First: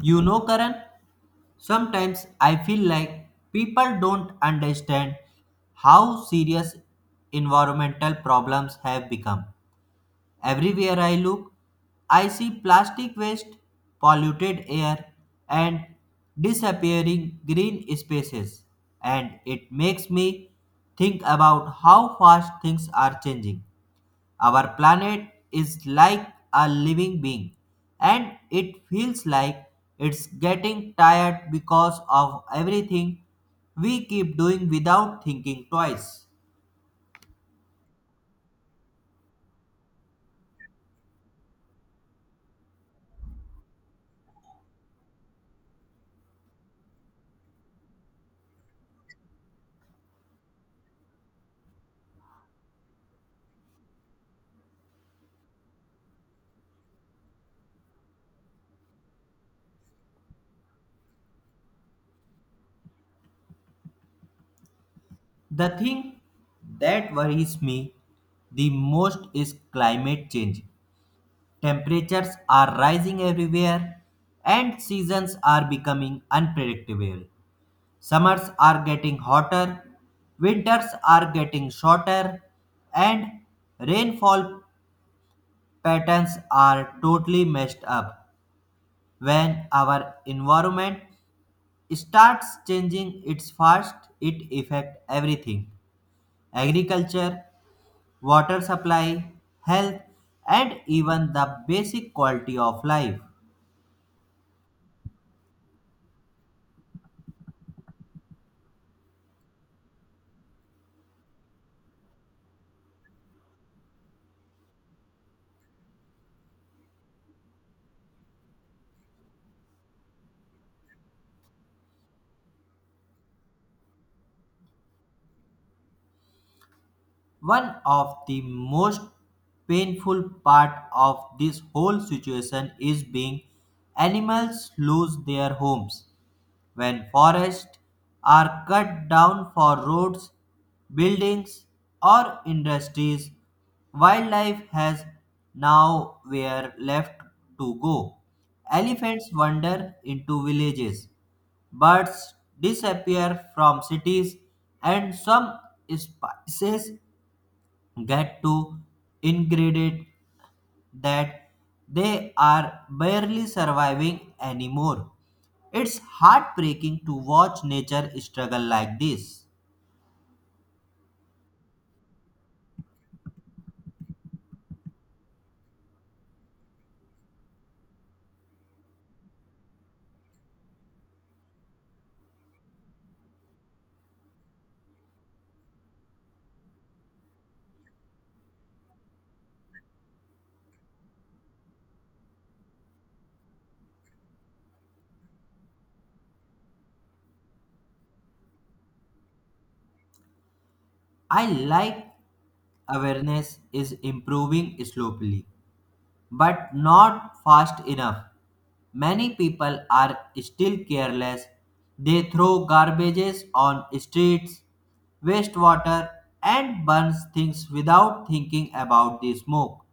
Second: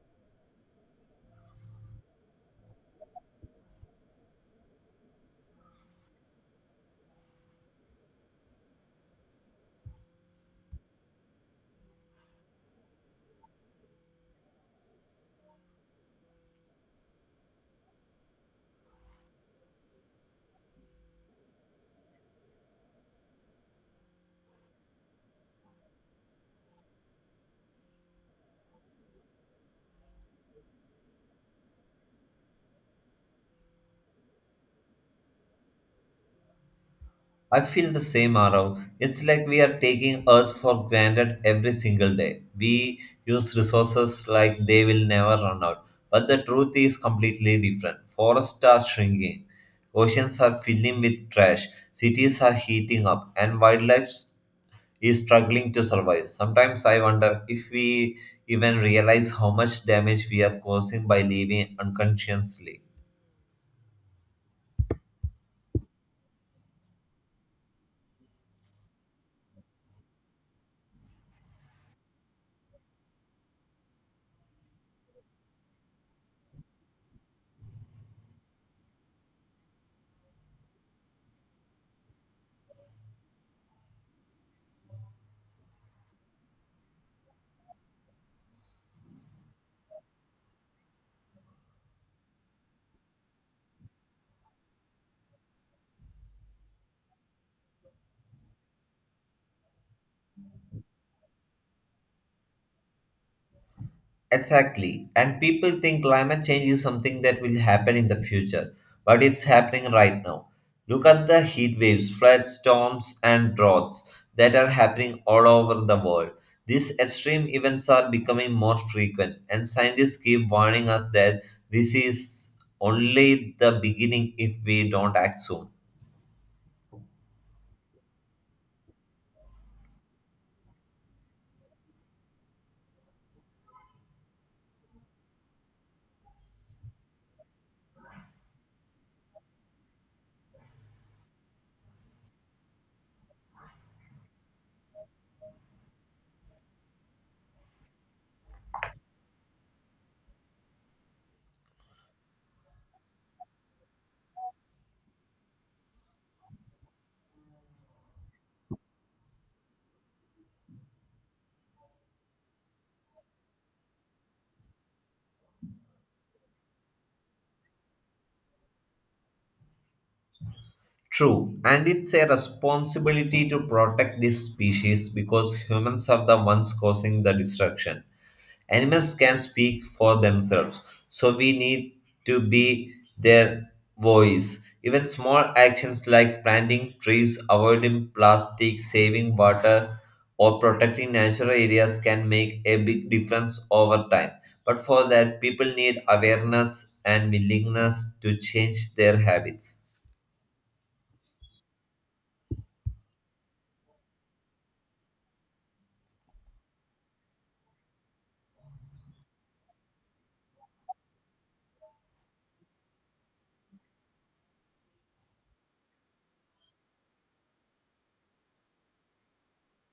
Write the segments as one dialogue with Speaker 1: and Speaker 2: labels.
Speaker 1: You know, Karan, sometimes I feel like people don't understand how serious environmental problems have become. Everywhere I look, I see plastic waste, polluted air, and disappearing green spaces, and it makes me think about how fast things are changing. Our planet is like a living being, and it feels like it's getting tired because of everything we keep doing without thinking twice.
Speaker 2: I feel the same, Arav. It's like we are taking Earth for granted every single day. We use resources like they will never run out. But the truth is completely different. Forests are shrinking, oceans are filling with trash, cities are heating up, and wildlife is struggling to survive. Sometimes I wonder if we even realize how much damage we are causing by living unconsciously.
Speaker 1: The thing that worries me the most is climate change. Temperatures are rising everywhere, and seasons are becoming unpredictable. Summers are getting hotter, winters are getting shorter, and rainfall patterns are totally messed up. When our environment starts changing its fast, it affects everything agriculture, water supply, health, and even the basic quality of life.
Speaker 2: Exactly. And people think climate change is something that will happen in the future, but it's happening right now. Look at the heat waves, floods, storms, and droughts that are happening all over the world. These extreme events are becoming more frequent, and scientists keep warning us that this is only the beginning if we don't act soon.
Speaker 1: One of the most painful part of this whole situation is being animals lose their homes when forests are cut down for roads, buildings or industries. Wildlife has now where left to go. Elephants wander into villages, birds disappear from cities, and some species get to ingredient that they are barely surviving anymore. It's heartbreaking to watch nature struggle like this.
Speaker 2: True, and it's a responsibility to protect this species because humans are the ones causing the destruction. Animals can speak for themselves, so we need to be their voice. Even small actions like planting trees, avoiding plastic, saving water, or protecting natural areas can make a big difference over time. But for that, people need awareness and willingness to change their habits.
Speaker 1: I like awareness is improving slowly, but not fast enough. Many people are still careless. They throw garbages on streets, waste water, and burn things without thinking about the smoke.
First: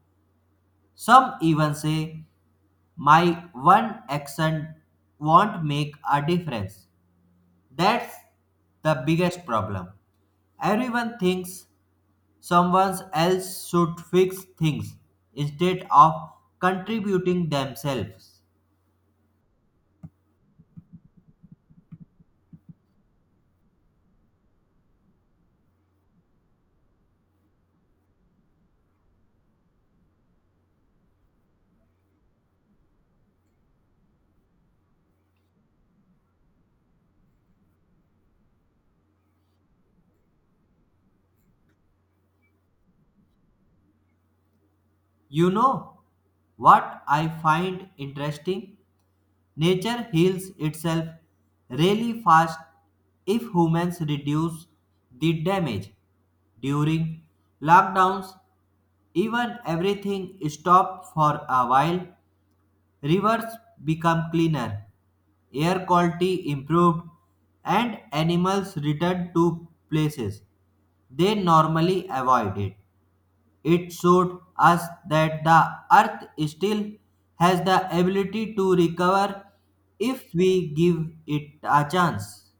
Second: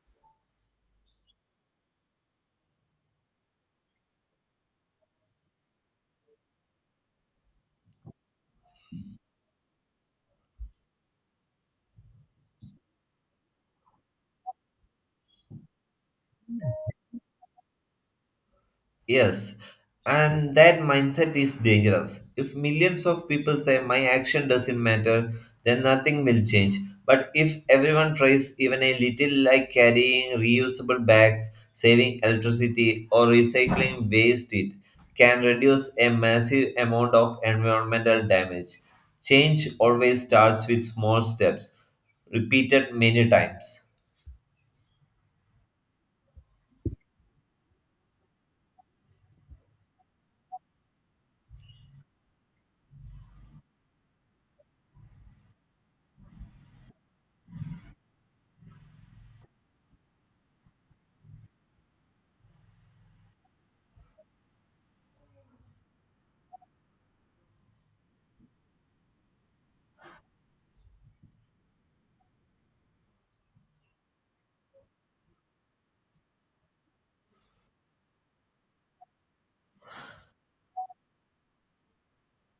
Speaker 1: Some even say my one action won't make a difference. That's the biggest problem. Everyone thinks someone else should fix things instead of contributing themselves.
Speaker 2: Yes, and that mindset is dangerous. If millions of people say my action doesn't matter, then nothing will change. But if everyone tries even a little, like carrying reusable bags, saving electricity, or recycling waste, it can reduce a massive amount of environmental damage. Change always starts with small steps, repeated many times.
Speaker 1: You know what I find interesting? Nature heals itself really fast if humans reduce the damage during lockdowns Even everything stopped for a while. Rivers became cleaner, air quality improved, and animals returned to places they normally avoided. It showed us that the earth still has the ability to recover if we give it a chance.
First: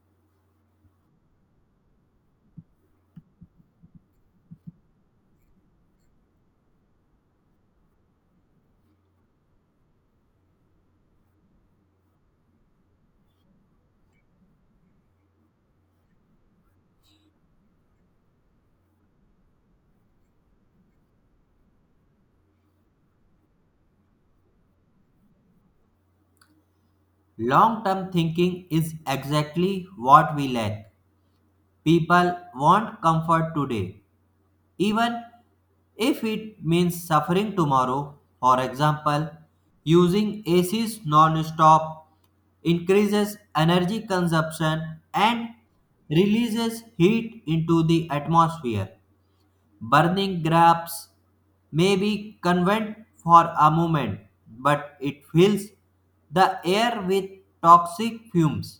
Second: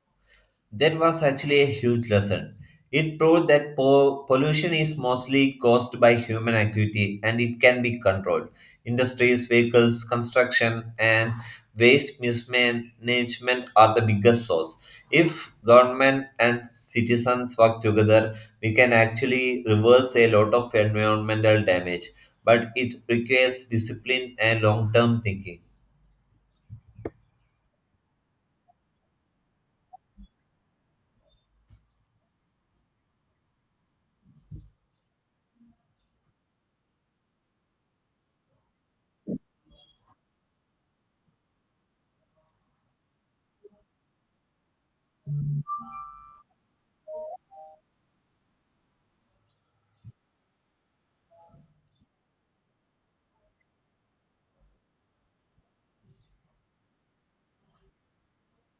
Speaker 2: That was actually a huge lesson. It proved that pollution is mostly caused by human activity and it can be controlled. Industries, vehicles, construction, and waste mismanagement are the biggest source. If government and citizens work together, we can actually reverse a lot of environmental damage, but it requires discipline and long term thinking.
Speaker 1: Long term thinking is exactly what we lack. People want comfort today even if it means suffering tomorrow. For example, using ACs non-stop increases energy consumption and releases heat into the atmosphere. Burning grabs may be convenient for a moment, but it fills the air with toxic fumes.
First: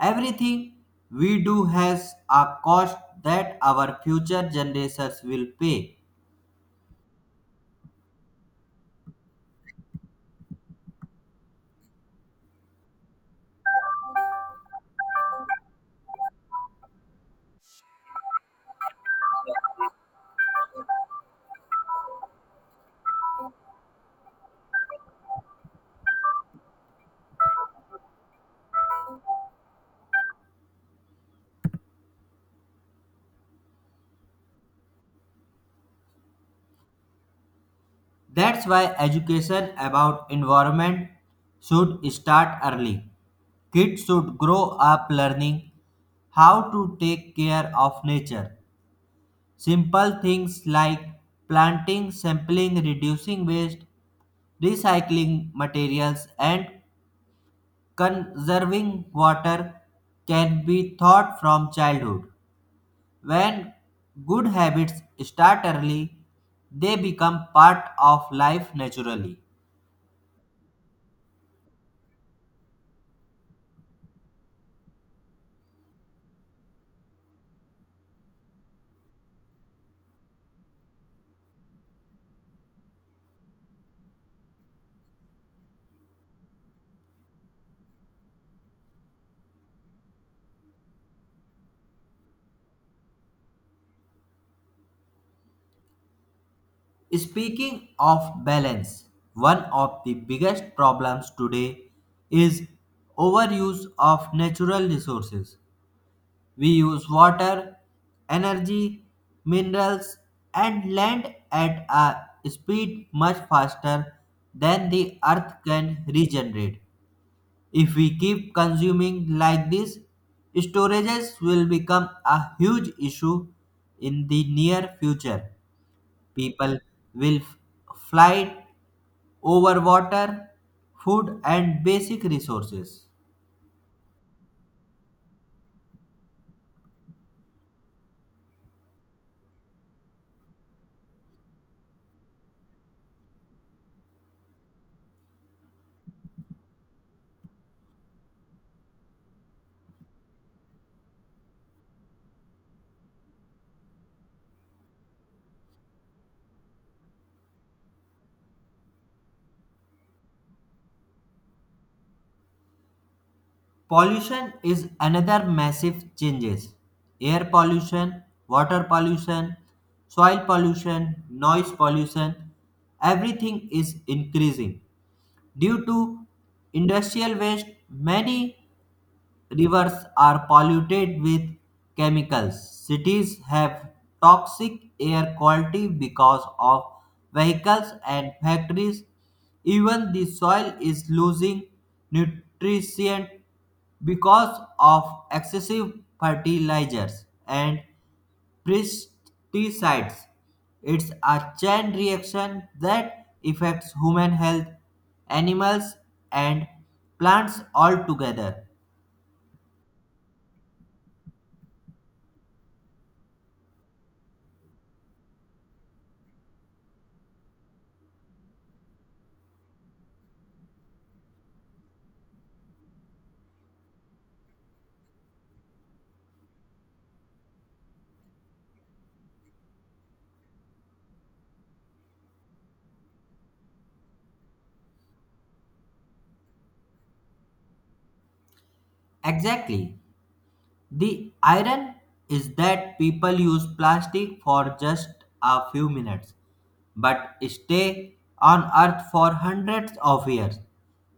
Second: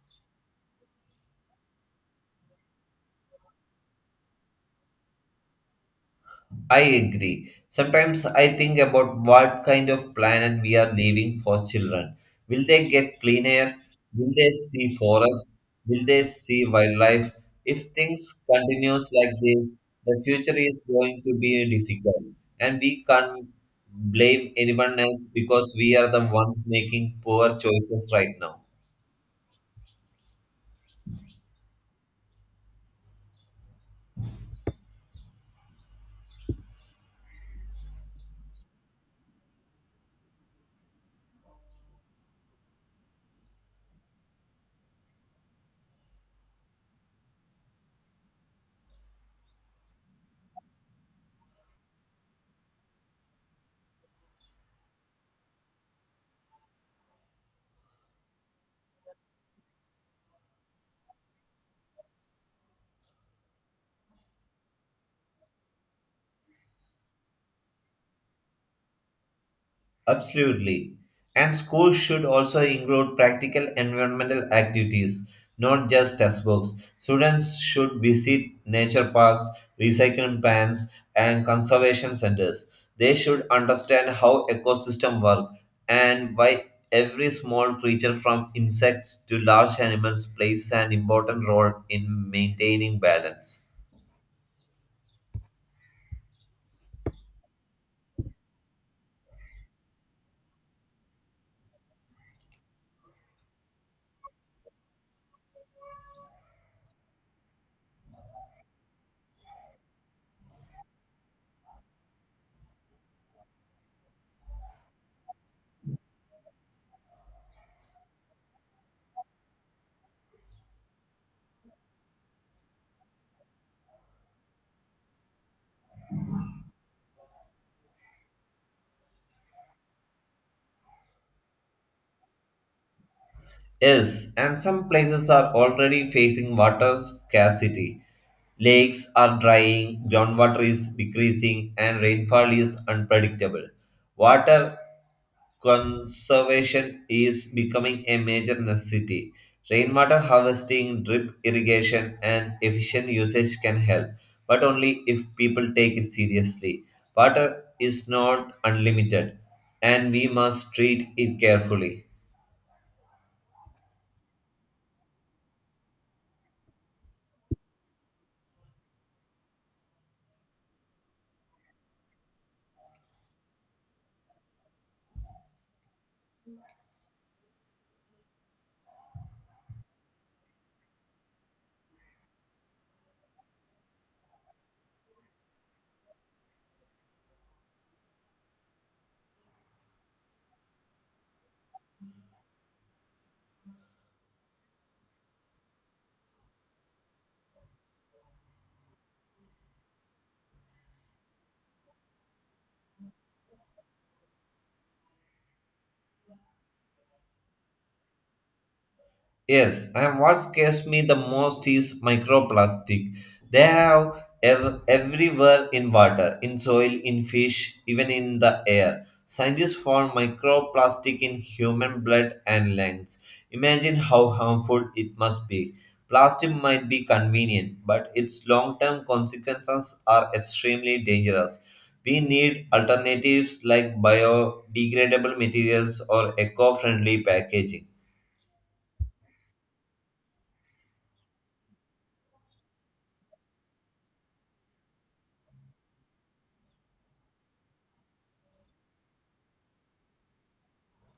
Speaker 1: Everything we do has a cost that our future generations will pay.
Speaker 2: I agree. Sometimes I think about what kind of planet we are leaving for children. Will they get clean air? Will they see forests? Will they see wildlife? If things continues like this, the future is going to be difficult, and we can't blame anyone else because we are the ones making poor choices right now.
Speaker 1: That's why education about environment should start early. Kids should grow up learning how to take care of nature. Simple things like planting, sampling, reducing waste, recycling materials, and conserving water can be taught from childhood. When good habits start early, they become part of life naturally.
Speaker 2: Absolutely. And schools should also include practical environmental activities, not just textbooks. Students should visit nature parks, recycling plants, and conservation centers. They should understand how ecosystem work and why every small creature from insects to large animals plays an important role in maintaining balance.
Speaker 1: Speaking of balance, one of the biggest problems today is overuse of natural resources. We use water, energy, minerals, and land at a speed much faster than the earth can regenerate. If we keep consuming like this, storages will become a huge issue in the near future. People will fly over water, food, and basic resources.
Speaker 2: Yes, and some places are already facing water scarcity. Lakes are drying, groundwater is decreasing, and rainfall is unpredictable. Water conservation is becoming a major necessity. Rainwater harvesting, drip irrigation, and efficient usage can help, but only if people take it seriously. Water is not unlimited, and we must treat it carefully.
Speaker 1: Pollution is another massive changes. Air pollution, water pollution, soil pollution, noise pollution, everything is increasing. Due to industrial waste, many rivers are polluted with chemicals. Cities have toxic air quality because of vehicles and factories. Even the soil is losing nutrition because of excessive fertilizers and pesticides. It's a chain reaction that affects human health, animals, and plants altogether.
Speaker 2: Yes, and what scares me the most is microplastic. They have everywhere in water, in soil, in fish, even in the air. Scientists found microplastic in human blood and lungs. Imagine how harmful it must be. Plastic might be convenient, but its long term consequences are extremely dangerous. We need alternatives like biodegradable materials or eco friendly packaging.
Speaker 1: Exactly. The iron is that people use plastic for just a few minutes but stay on earth for hundreds of years.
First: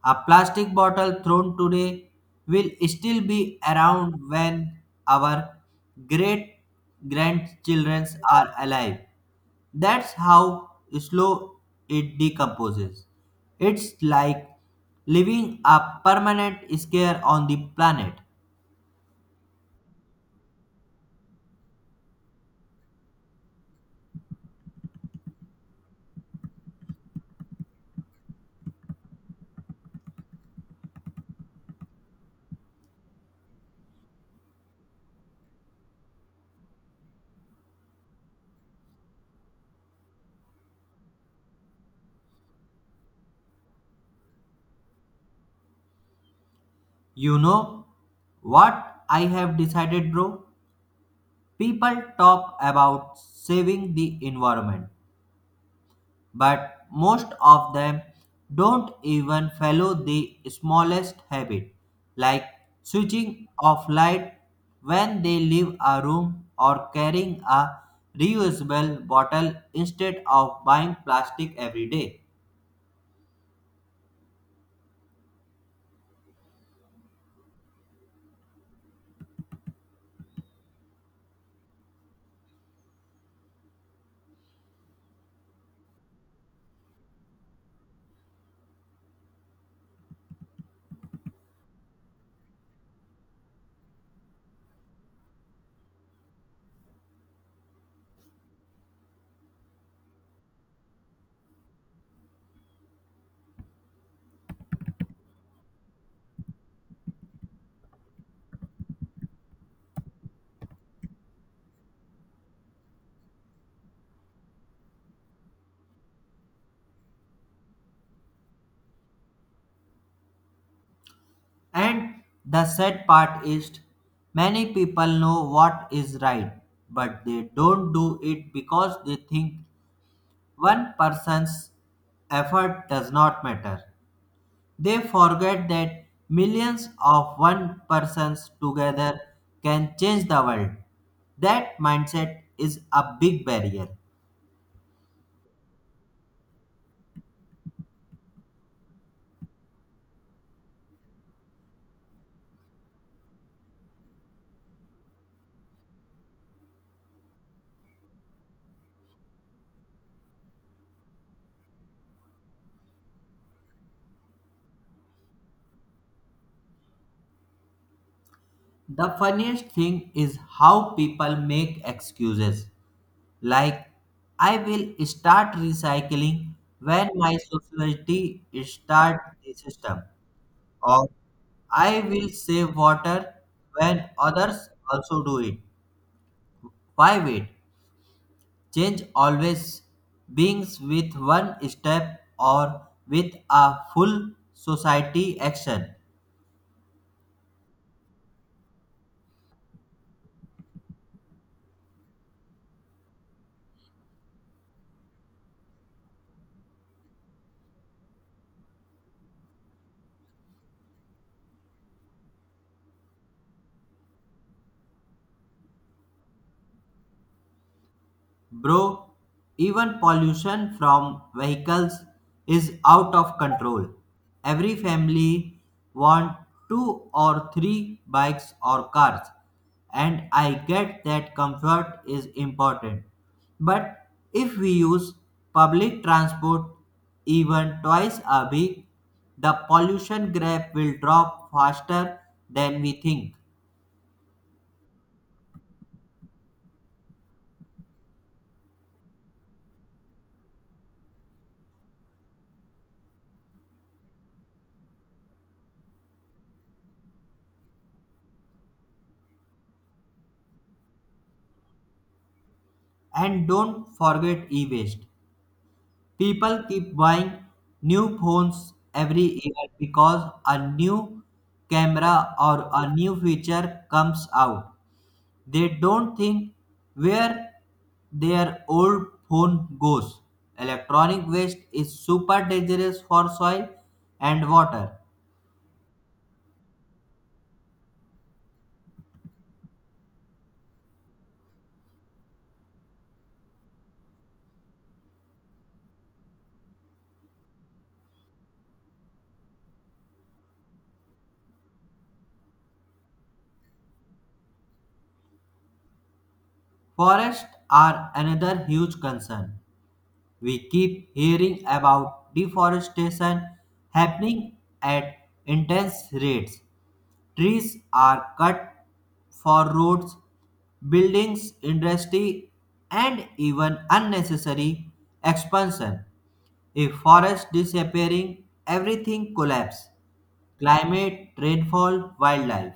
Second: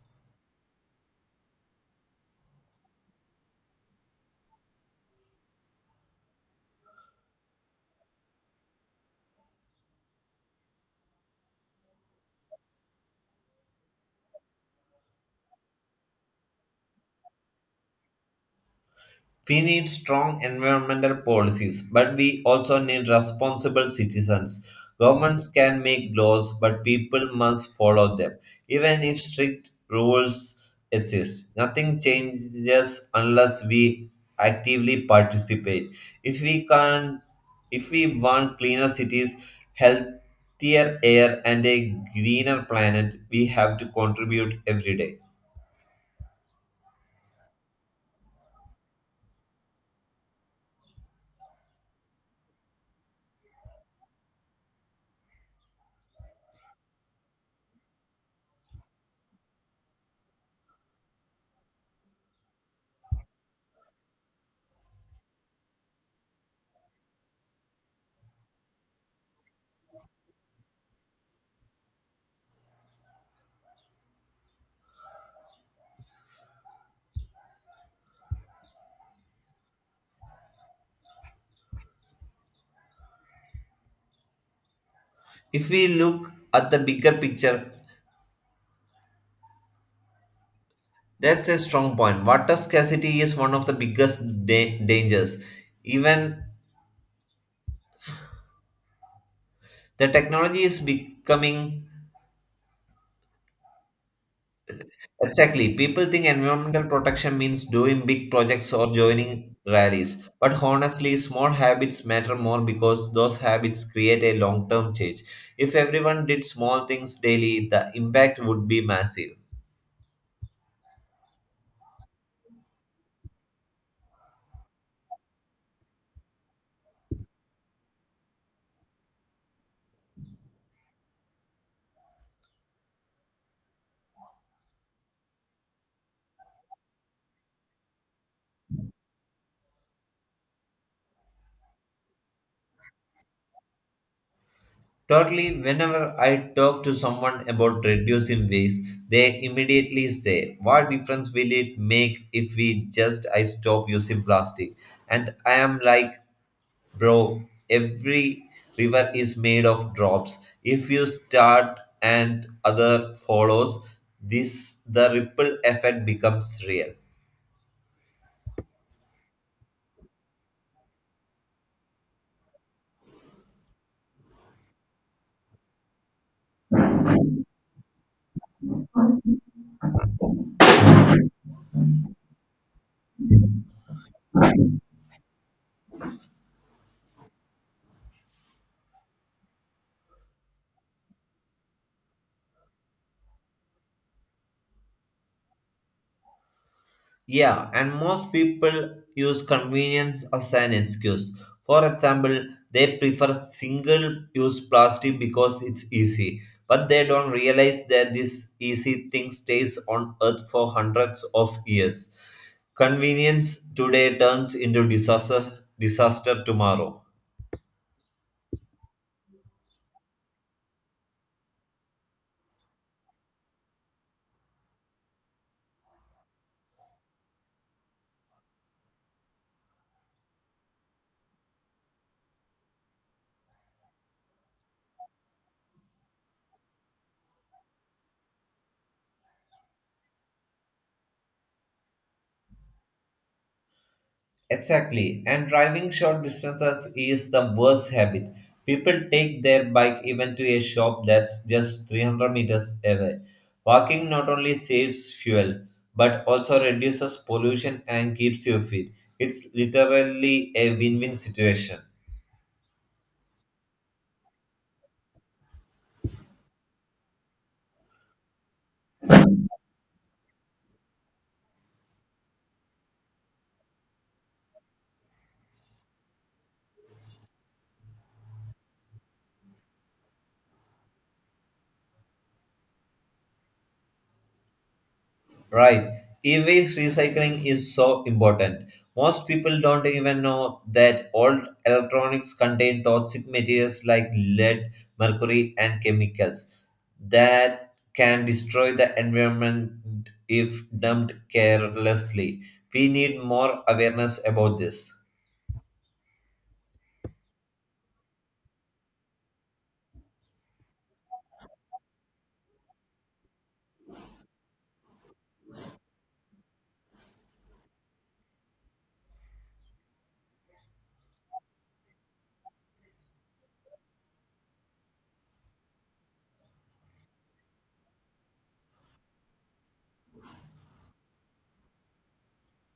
Speaker 1: A plastic bottle thrown today will still be around when our great grandchildren are alive. That's how slow it decomposes. It's like leaving a permanent scar on the planet.
Speaker 2: We need strong environmental policies, but we also need responsible citizens. Governments can make laws, but people must follow them. Even if strict rules exist, nothing changes unless we actively participate. If we can if we want cleaner cities, healthier air and a greener planet, we have to contribute every day.
Speaker 1: You know what I have decided, bro? People talk about saving the environment, but most of them don't even follow the smallest habit, like switching off light when they leave a room or carrying a reusable bottle instead of buying plastic every day.
Speaker 2: If we look at the bigger picture, that's a strong point. Water scarcity is one of the biggest dangers. Even the technology is becoming exactly. People think environmental protection means doing big projects or joining rallies. But honestly, small habits matter more because those habits create a long term change. If everyone did small things daily, the impact would be massive.
Speaker 1: And the sad part is, many people know what is right, but they don't do it because they think one person's effort does not matter. They forget that millions of one persons together can change the world. That mindset is a big barrier.
Speaker 2: Totally, whenever I talk to someone about reducing waste, they immediately say, "What difference will it make if we just I stop using plastic?" And I am like, "Bro, every river is made of drops. If you start and other follows, this the ripple effect becomes real."
Speaker 1: The funniest thing is how people make excuses. Like, I will start recycling when my society start the system, or I will save water when others also do it. Why wait? Change always beings with one step or with a full society action.
Speaker 2: Yeah, and most people use convenience as an excuse. For example, they prefer single use plastic because it's easy, but they don't realize that this easy thing stays on earth for hundreds of years. Convenience today turns into disaster tomorrow.
Speaker 1: Bro, even pollution from vehicles is out of control. Every family want two or three bikes or cars. And I get that comfort is important. But if we use public transport even twice a week, the pollution graph will drop faster than we think.
Speaker 2: Exactly, and driving short distances is the worst habit. People take their bike even to a shop that's just 300 meters away. Walking not only saves fuel but also reduces pollution and keeps you fit. It's literally a win win situation.
Speaker 1: And don't forget e-waste. People keep buying new phones every year because a new camera or a new feature comes out. They don't think where their old phone goes. Electronic waste is super dangerous for soil and water.
Speaker 2: Right. E-waste recycling is so important. Most people don't even know that old electronics contain toxic materials like lead, mercury, and chemicals that can destroy the environment if dumped carelessly. We need more awareness about this.
Speaker 1: Forests are another huge concern. We keep hearing about deforestation happening at intense rates. Trees are cut for roads, buildings, industry, and even unnecessary expansion. If forest disappearing, everything collapse. Climate, rainfall, wildlife.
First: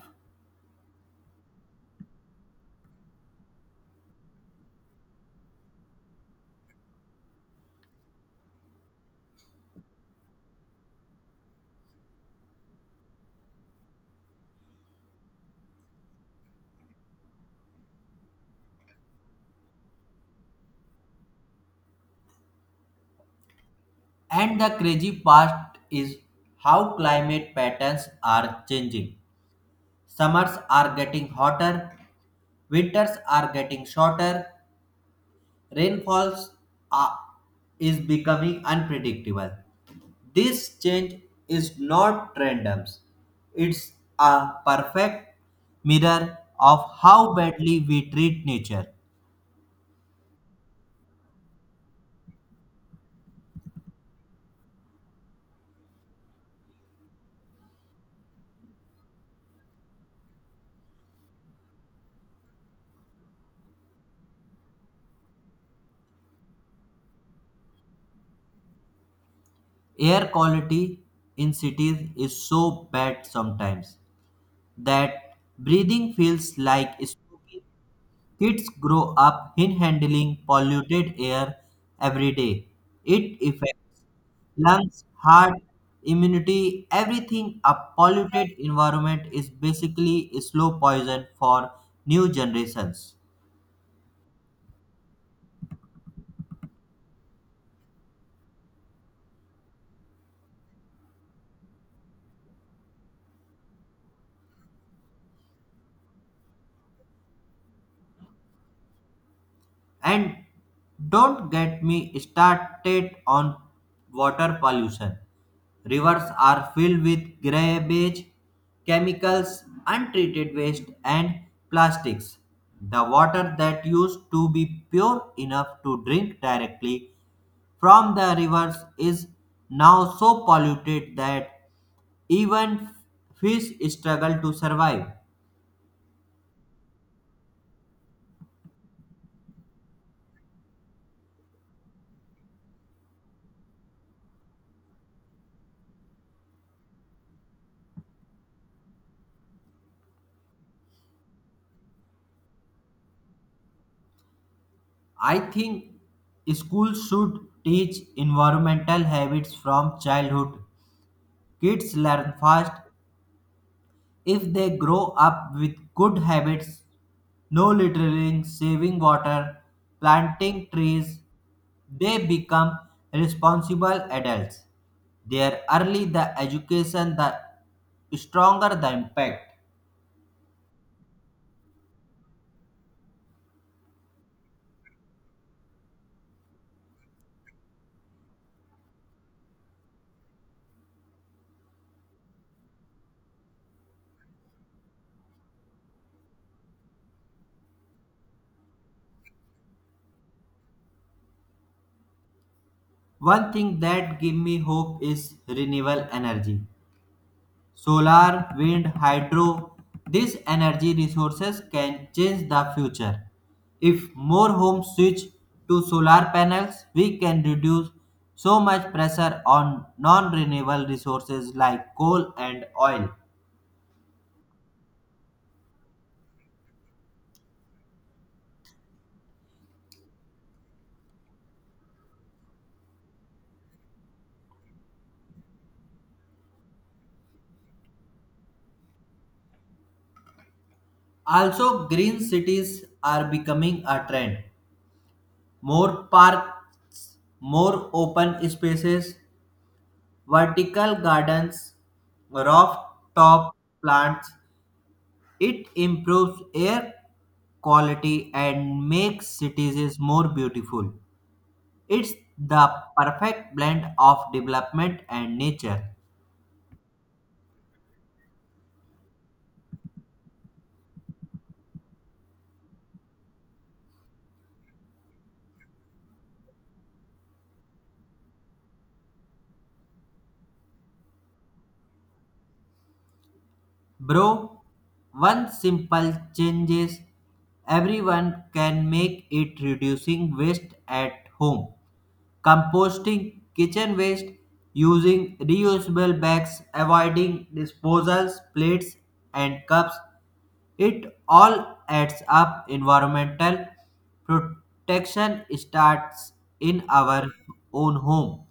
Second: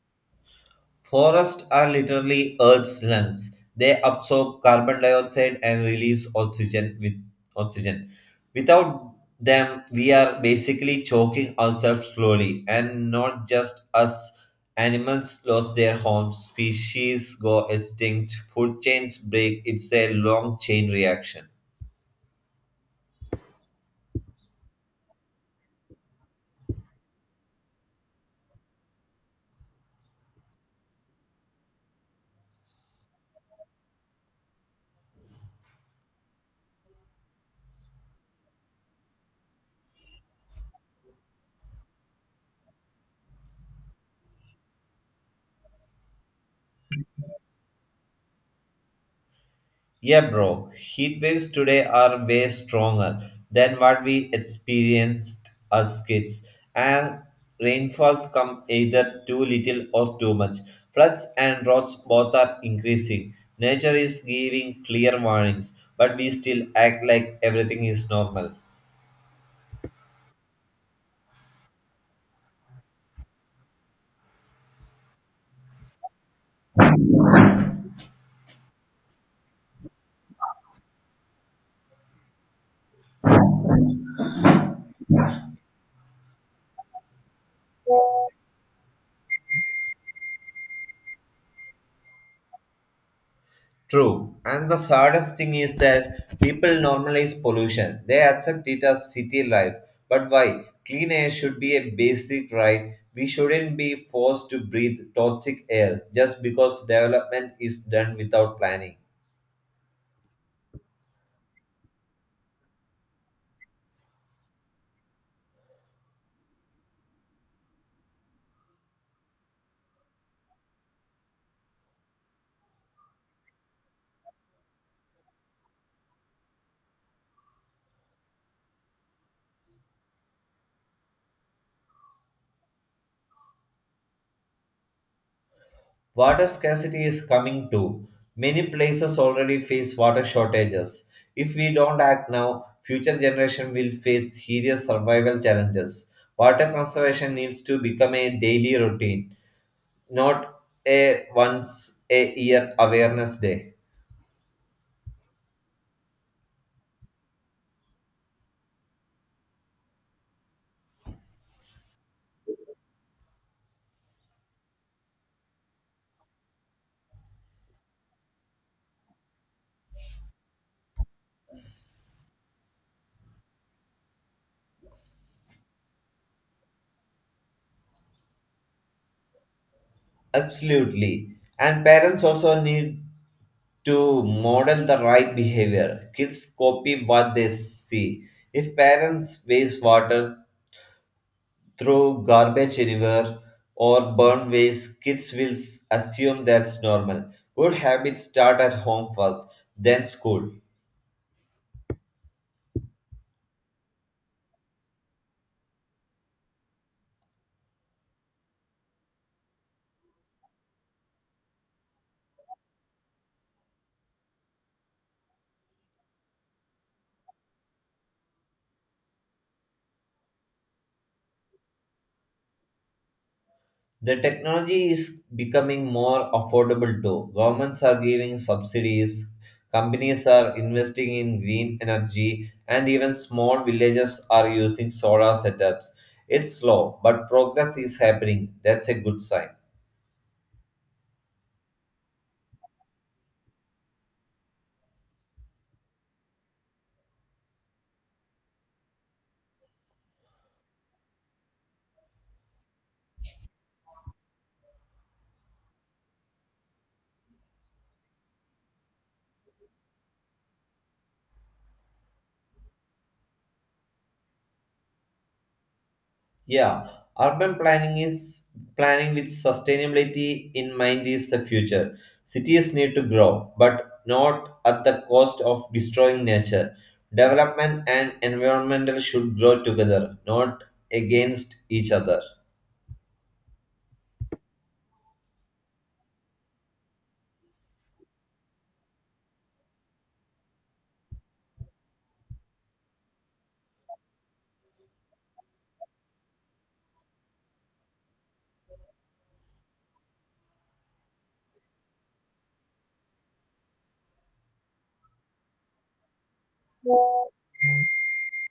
Speaker 2: Forests are literally Earth's lungs. They absorb carbon dioxide and release oxygen with oxygen. Without them, we are basically choking ourselves slowly, and not just us. Animals lose their homes, species go extinct, food chains break. It's a long chain reaction.
Speaker 1: And the crazy part is how climate patterns are changing. Summers are getting hotter, winters are getting shorter, rainfalls are, is becoming unpredictable. This change is not random. It's a perfect mirror of how badly we treat nature.
Speaker 2: Yeah, bro. Heat waves today are way stronger than what we experienced as kids, and rainfalls come either too little or too much. Floods and droughts both are increasing. Nature is giving clear warnings, but we still act like everything is normal.
Speaker 1: Air quality in cities is so bad sometimes that breathing feels like smoking Kids grow up inhaling polluted air every day. It affects lungs, heart, immunity, everything. A polluted environment is basically a slow poison for new generations.
Speaker 2: True. And the saddest thing is that people normalize pollution. They accept it as city life. But why? Clean air should be a basic right. We shouldn't be forced to breathe toxic air just because development is done without planning.
Speaker 1: And don't get me started on water pollution. Rivers are filled with garbage, chemicals, untreated waste, and plastics. The water that used to be pure enough to drink directly from the rivers is now so polluted that even fish struggle to survive.
Speaker 2: Water scarcity is coming too. Many places already face water shortages. If we don't act now, future generation will face serious survival challenges. Water conservation needs to become a daily routine, not a once a year awareness day.
Speaker 1: I think schools should teach environmental habits from childhood. Kids learn fast if they grow up with good habits. No littering, saving water, planting trees. They become responsible adults. The early the education, the stronger the impact.
Speaker 2: Absolutely. And parents also need to model the right behavior. Kids copy what they see. If parents waste water, throw garbage anywhere, or burn waste, kids will assume that's normal. Good habits start at home first, then school.
Speaker 1: One thing that give me hope is renewable energy. Solar, wind, hydro, these energy resources can change the future. If more homes switch to solar panels, we can reduce so much pressure on non renewable resources like coal and oil.
Speaker 2: The technology is becoming more affordable too. Governments are giving subsidies, companies are investing in green energy, and even small villages are using solar setups. It's slow, but progress is happening. That's a good sign.
Speaker 1: Also, green cities are becoming a trend. More parks, more open spaces, vertical gardens, rooftop plants, it improves air quality and makes cities more beautiful. It's the perfect blend of development and nature.
Speaker 2: Yeah, urban planning is planning with sustainability in mind is the future. Cities need to grow, but not at the cost of destroying nature. Development and environmental should grow together, not against each other.
Speaker 1: Bro, one simple change is everyone can make it reducing waste at home. Composting kitchen waste using reusable bags, avoiding disposals, plates and cups it all adds up. Environmental protection starts in our own home.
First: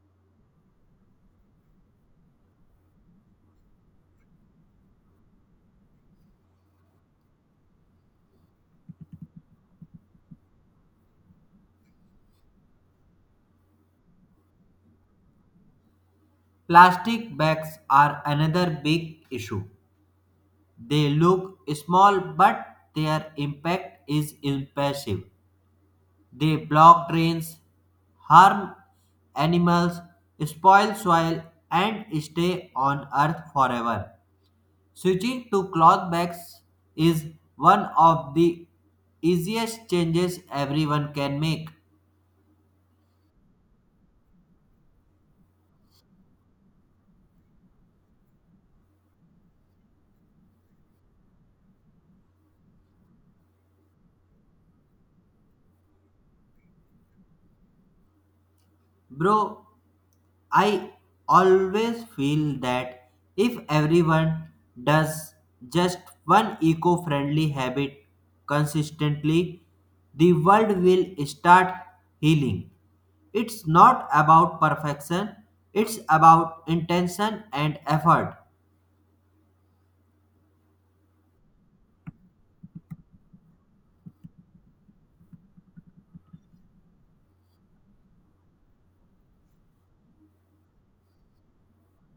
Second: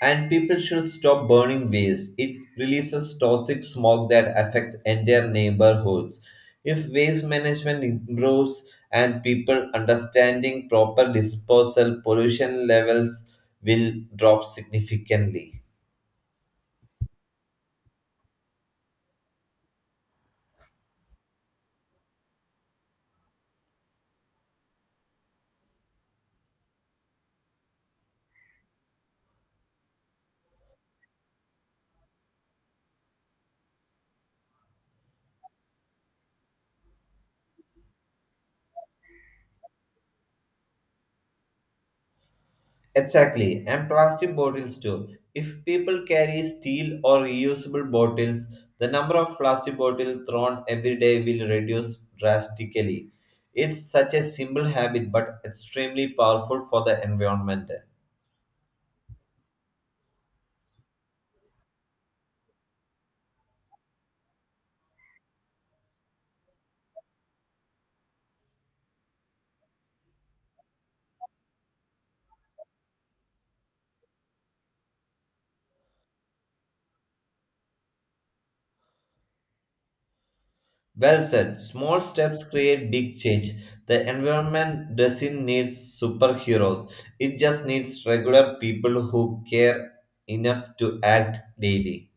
Speaker 2: And people should stop burning waste. It releases toxic smog that affects entire neighborhoods. If waste management improves and people understanding proper disposal, pollution levels will drop significantly.
Speaker 1: Plastic bags are another big issue. They look small, but their impact is impressive. They block drains, harm animals, spoil soil, and stay on earth forever. Switching to cloth bags is one of the easiest changes everyone can make.
Speaker 2: Exactly, and plastic bottles too. If people carry steel or reusable bottles, the number of plastic bottles thrown every day will reduce drastically. It's such a simple habit but extremely powerful for the environment.
Speaker 1: Bro, I always feel that if everyone does just one eco friendly habit consistently, the world will start healing. It's not about perfection, it's about intention and effort.
Speaker 2: Well said, small steps create big change. The environment doesn't need superheroes, it just needs regular people who care enough to act daily.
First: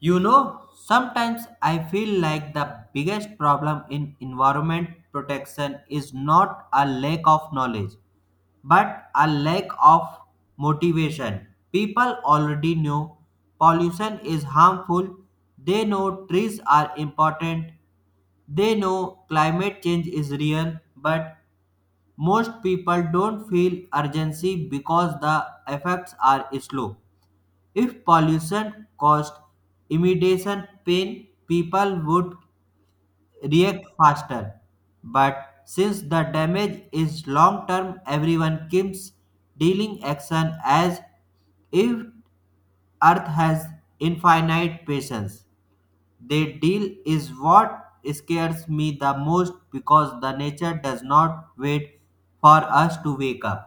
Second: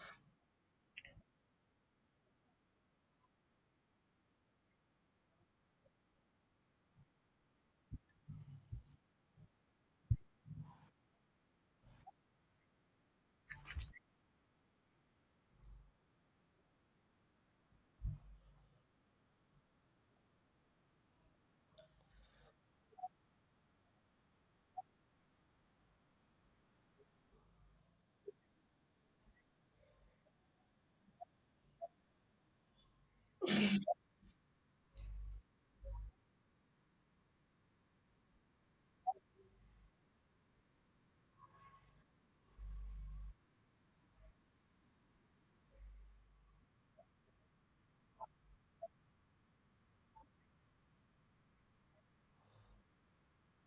Speaker 1: You know, sometimes I feel like the biggest problem in environment protection is not a lack of knowledge, but a lack of motivation. People already know pollution is harmful, they know trees are important, they know climate change is real, but most people don't feel urgency because the effects are slow. If pollution caused immediate pain, people would react faster. But since the damage is long term, everyone keeps dealing action as if Earth has infinite patience. They deal is what scares me the most because the nature does not wait for us to wake up.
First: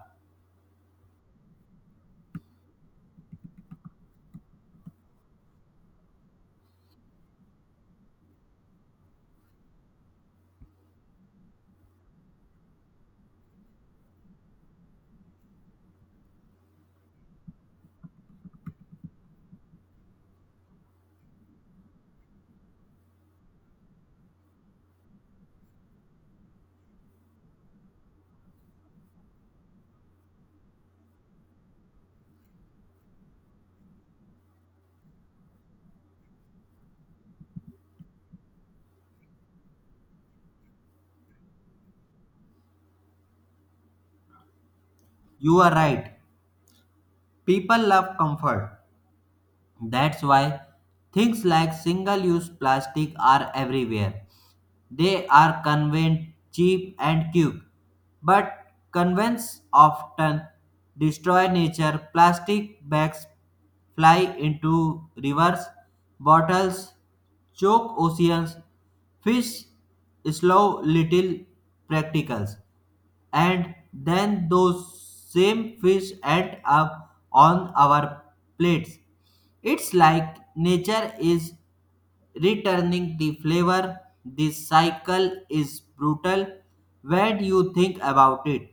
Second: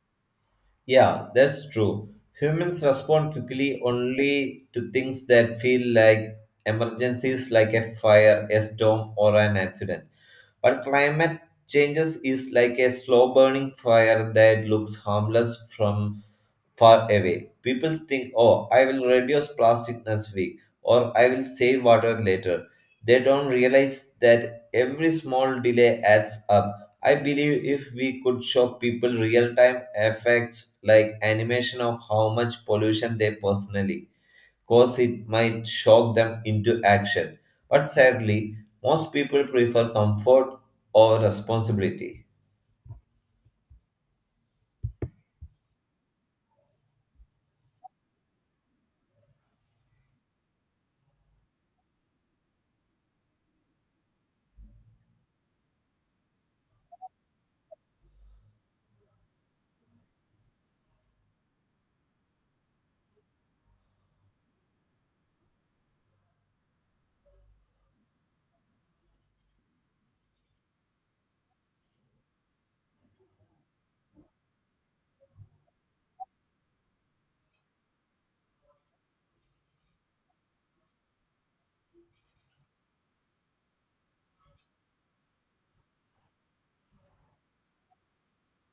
Speaker 2: Yeah, that's true. Humans respond quickly only to things that feel like emergencies, like a fire, a storm, or an accident. But climate changes is like a slow burning fire that looks harmless from far away. People think, "Oh, I will reduce plastic next week or I will save water later." They don't realize that every small delay adds up. I believe if we could show people real time effects like animation of how much pollution they personally cause, it might shock them into action. But sadly, most people prefer comfort or responsibility.
Speaker 1: You are right. People love comfort. That's why things like single use plastic are everywhere. They are convenient, cheap, and cute. But convenience often destroy nature. Plastic bags fly into rivers, bottles choke oceans, fish slow little practicals and then those same fish end up on our plates. It's like nature is returning the flavor. This cycle is brutal when you think about it.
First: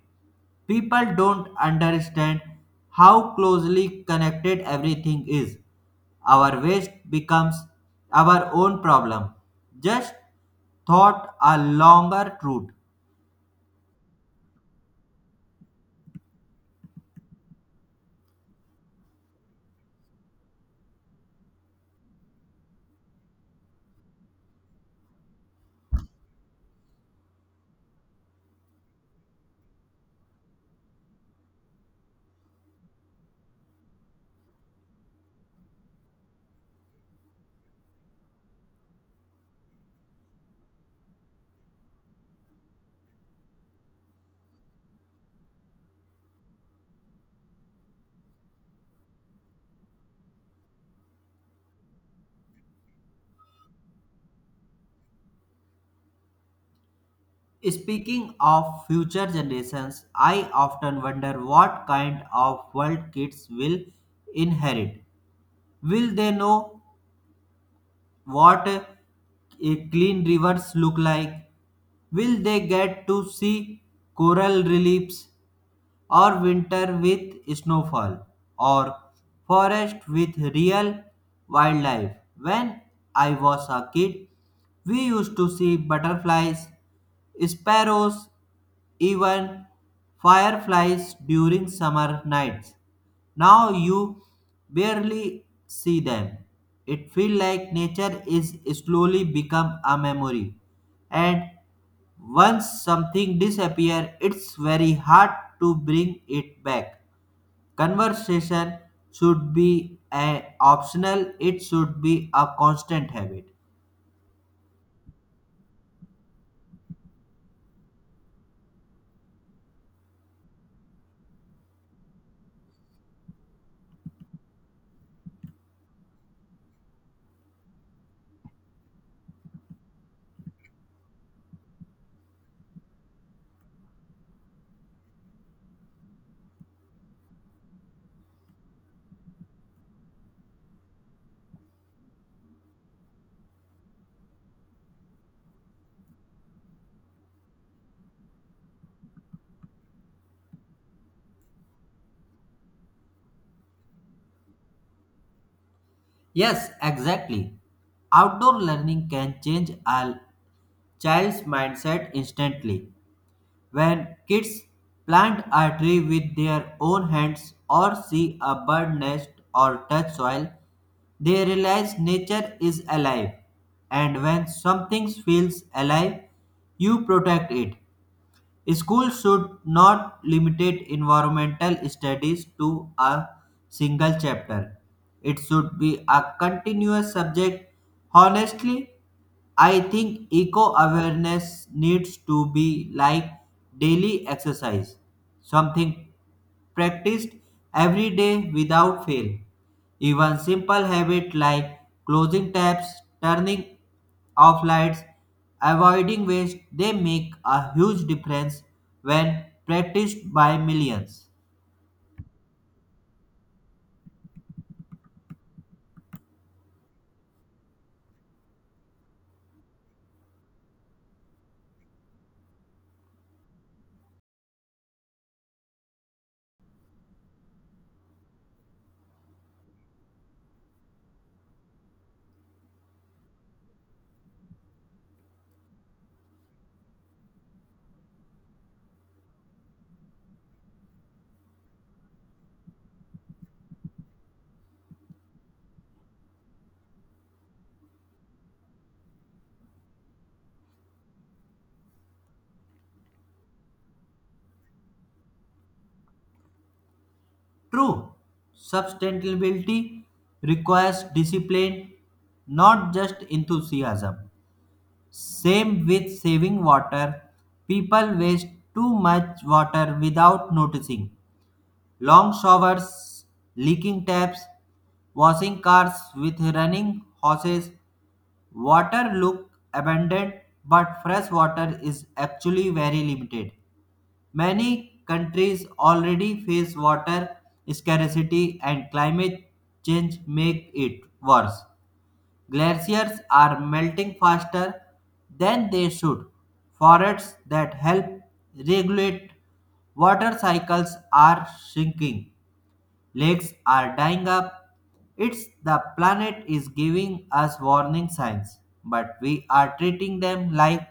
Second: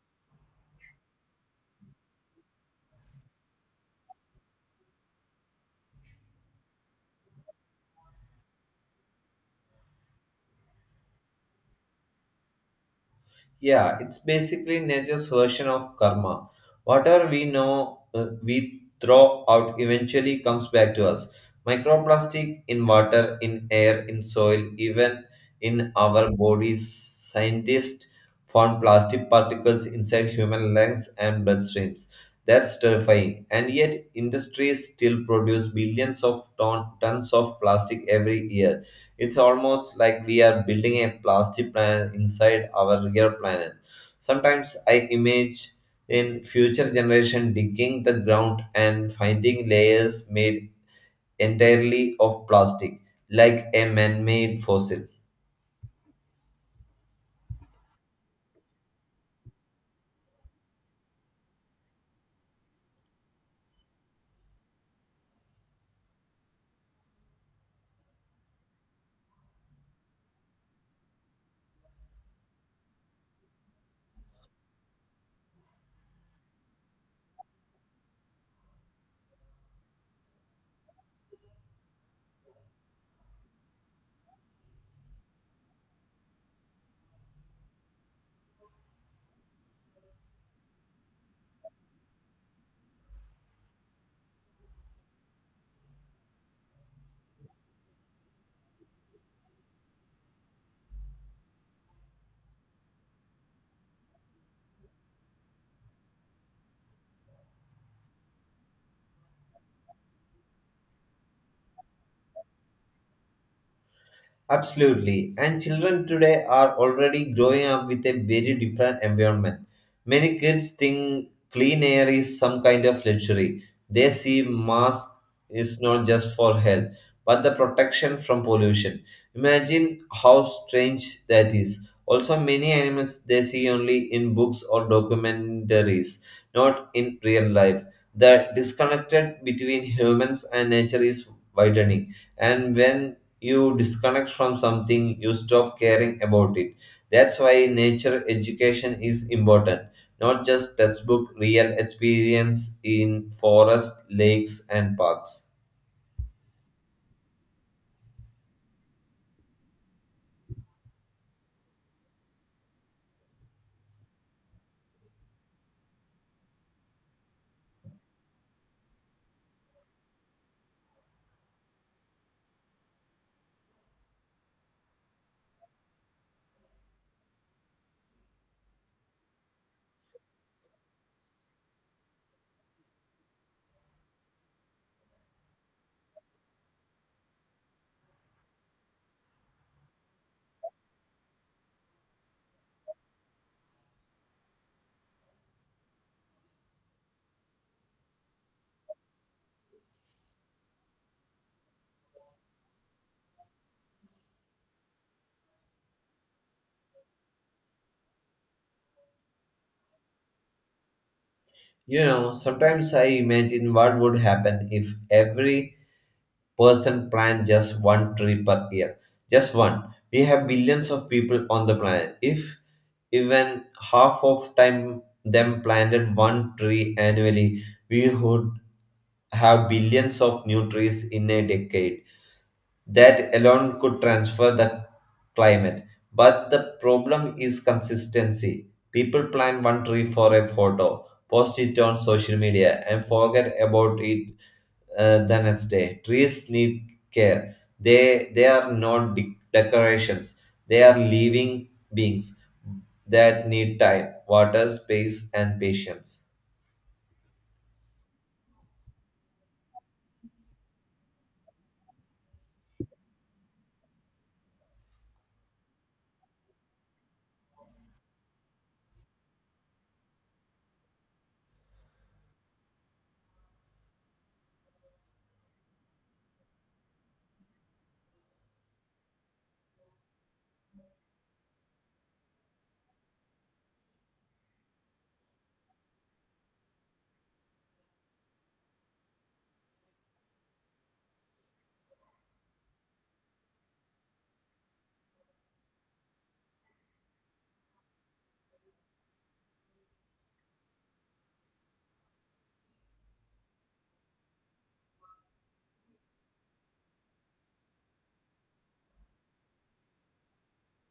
Speaker 1: People don't understand how closely connected everything is. Our waste becomes our own problem. Just thought a longer route.
Speaker 2: Yeah, it's basically nature's version of karma. Whatever we throw out eventually comes back to us. Microplastic in water, in air, in soil, even in our bodies. Scientists found plastic particles inside human lungs and bloodstreams. That's terrifying. And yet, industries still produce billions of tons of plastic every year. It's almost like we are building a plastic planet inside our real planet. Sometimes I imagine in future generation digging the ground and finding layers made entirely of plastic, like a man-made fossil.
Speaker 1: Speaking of future generations, I often wonder what kind of world kids will inherit. Will they know what clean rivers look like? Will they get to see coral reliefs or winter with snowfall or forest with real wildlife? When I was a kid, we used to see butterflies, sparrows even fireflies during summer nights. Now you barely see them. It feels like nature is slowly become a memory. And once something disappears, it's very hard to bring it back. Conversation should be a optional, it should be a constant habit.
Speaker 2: Absolutely. And children today are already growing up with a very different environment. Many kids think clean air is some kind of luxury. They see mask is not just for health, but the protection from pollution. Imagine how strange that is. Also, many animals they see only in books or documentaries, not in real life. The disconnected between humans and nature is widening, and when you disconnect from something, you stop caring about it. That's why nature education is important. Not just textbook, real experience in forest, lakes, and parks.
Speaker 1: Yes, exactly. Outdoor learning can change a child's mindset instantly. When kids plant a tree with their own hands or see a bird nest or touch soil, they realize nature is alive. And when something feels alive, you protect it. Schools should not limit environmental studies to a single chapter. It should be a continuous subject. Honestly, I think eco awareness needs to be like daily exercise, something practiced every day without fail. Even simple habits like closing taps, turning off lights, avoiding waste, they make a huge difference when practiced by millions.
Speaker 2: You know, sometimes I imagine what would happen if every person planned just one tree per year. Just one. We have billions of people on the planet. If even half of time them planted one tree annually, we would have billions of new trees in a decade. That alone could transfer the climate. But the problem is consistency. People plant one tree for a photo, post it on social media, and forget about it the next day. Trees need care. They are not decorations. They are living beings that need time, water, space, and patience.
Speaker 1: True, sustainability requires discipline, not just enthusiasm. Same with saving water, people waste too much water without noticing. Long showers, leaking taps, washing cars with running hoses, water look abundant, but fresh water is actually very limited. Many countries already face water scarcity and climate change make it worse. Glaciers are melting faster than they should. Forests that help regulate water cycles are shrinking lakes are dying up. It's the planet is giving us warning signs, but we are treating them like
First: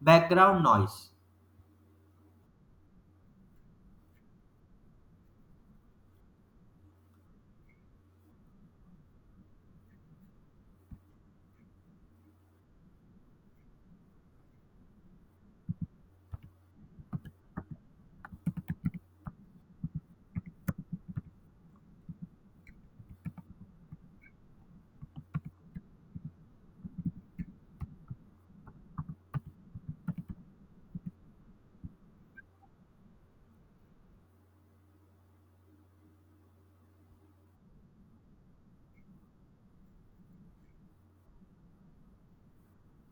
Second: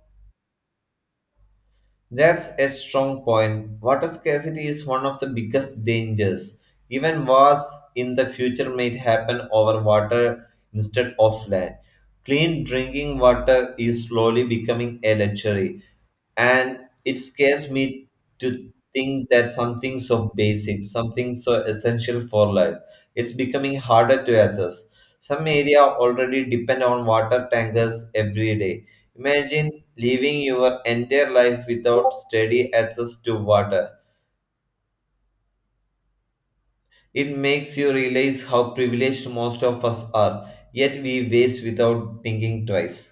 Speaker 1: background noise.
Speaker 2: That's a strong point. Water scarcity is one of the biggest dangers. Even wars in the future might happen over water instead of land. Clean drinking water is slowly becoming a luxury, and it scares me to think that something so basic, something so essential for life, it's becoming harder to access. Some area already depend on water tankers every day. Imagine living your entire life without steady access to water. It makes you realize how privileged most of us are, yet we waste without thinking twice.